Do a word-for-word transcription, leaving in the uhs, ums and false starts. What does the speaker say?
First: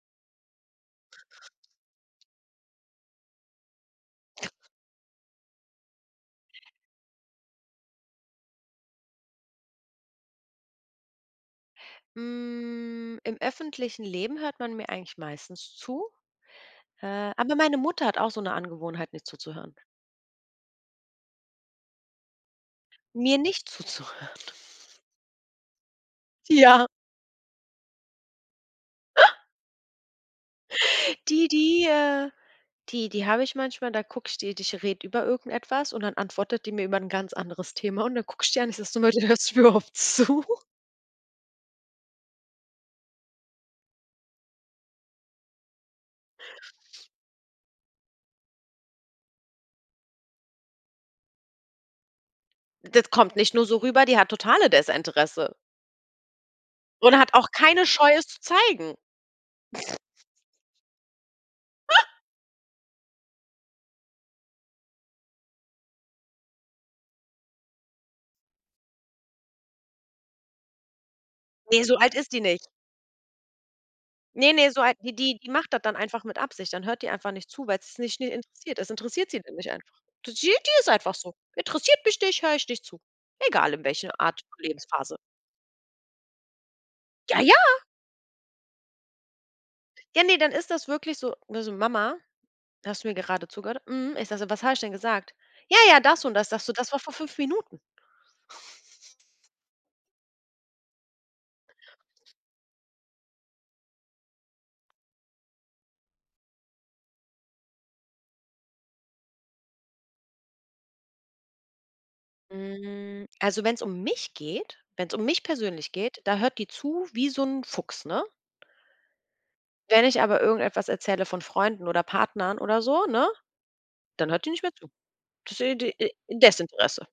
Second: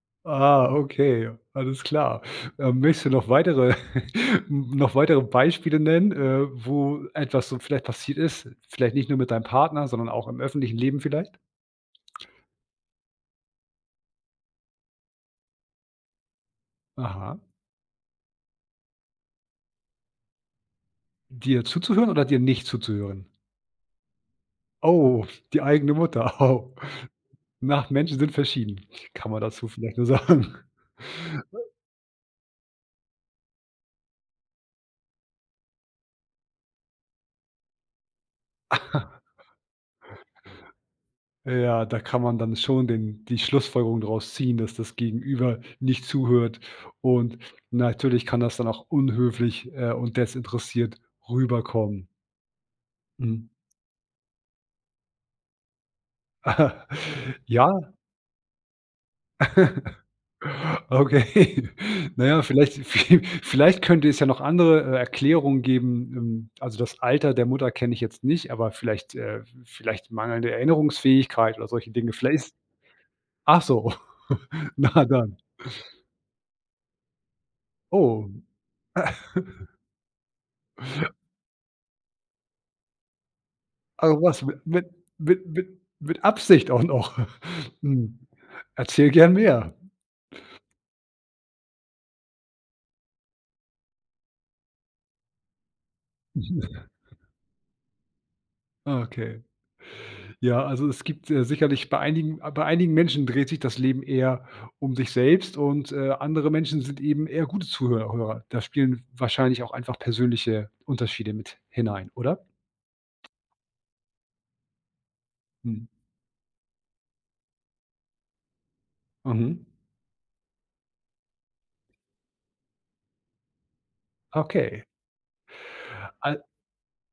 Ah, okay, alles klar. Ähm, möchtest du noch weitere noch weitere Beispiele nennen, äh, wo etwas so vielleicht passiert ist, vielleicht nicht nur mit deinem Partner, sondern auch im öffentlichen Leben vielleicht? Hm, im öffentlichen Leben hört man mir eigentlich meistens zu, äh, Aha. aber meine Mutter hat auch so 'ne Angewohnheit, nicht zuzuhören. Dir zuzuhören oder dir nicht zuzuhören? Mir nicht zuzuhören. Oh, die eigene Mutter. Oh. Ja. Na, Menschen sind verschieden, kann man dazu vielleicht nur sagen. Die die, äh die die habe ich manchmal, da gucke ich die ich rede über irgendetwas und dann antwortet die mir über 'n ganz anderes Thema. Und dann gucke ich die an, ist das so, [unintelligible] hörst mir überhaupt zu? Ja, da kann man dann schon den die Schlussfolgerung daraus ziehen, dass das Gegenüber nicht zuhört und natürlich kann das dann auch unhöflich, äh, und desinteressiert rüberkommen. Das kommt Mhm. nicht nur so rüber, die hat totale Desinteresse. Und hat auch keine Ja. Scheu, es zu zeigen. Okay, na ja, vielleicht viel vielleicht könnte es ja noch andere, äh, Erklärungen geben, ähm also, das Alter der Mutter kenne ich jetzt nicht, aber vielleicht, äh vielleicht mangelnde Erinnerungsfähigkeit oder Ne, solche so Dinge. alt ist Vielleicht die ist nicht. ach so, Ne, ne, so alt na wie die dann. die macht das dann einfach mit Absicht. Dann hört die einfach nicht zu, weil es sie nicht nie Oh. interessiert. Das interessiert sie nicht einfach. Die die ist einfach so. Interessiert mich nicht, höre ich nicht zu. Egal in Ah welcher Art was, m und mit Lebensphase. mit mit mit Absicht auch noch. Ja, ja. Hm, erzähl gern mehr. Ja, ne, dann ist das wirklich so ne, so: „Mama, hast du mir gerade zugehört?“ „Mhm.“ Ich sage so: „Was habe ich denn gesagt?“ „Ja, ja, das und das.", sage so: Mhm. „Das war vor fünf Minuten.“ Ah, okay. Ja, also, es gibt, äh, sicherlich bei einigen bei einigen Menschen dreht sich das Leben eher um sich selbst und, äh, andere Menschen sind eben eher gute Zuhör Hörer. Da spielen wahrscheinlich auch einfach persönliche Unterschiede mit hinein, oder? Hm, also, wenn es um mich geht wenn es um mich Mhm. persönlich geht, da hört die zu wie so 'n Fuchs, ne? Mhm. Wenn ich aber irgendetwas erzähle von Freunden oder Partnern oder so, ne, dann hört die nicht mehr Okay. zu. Desi d e Al Desinteresse.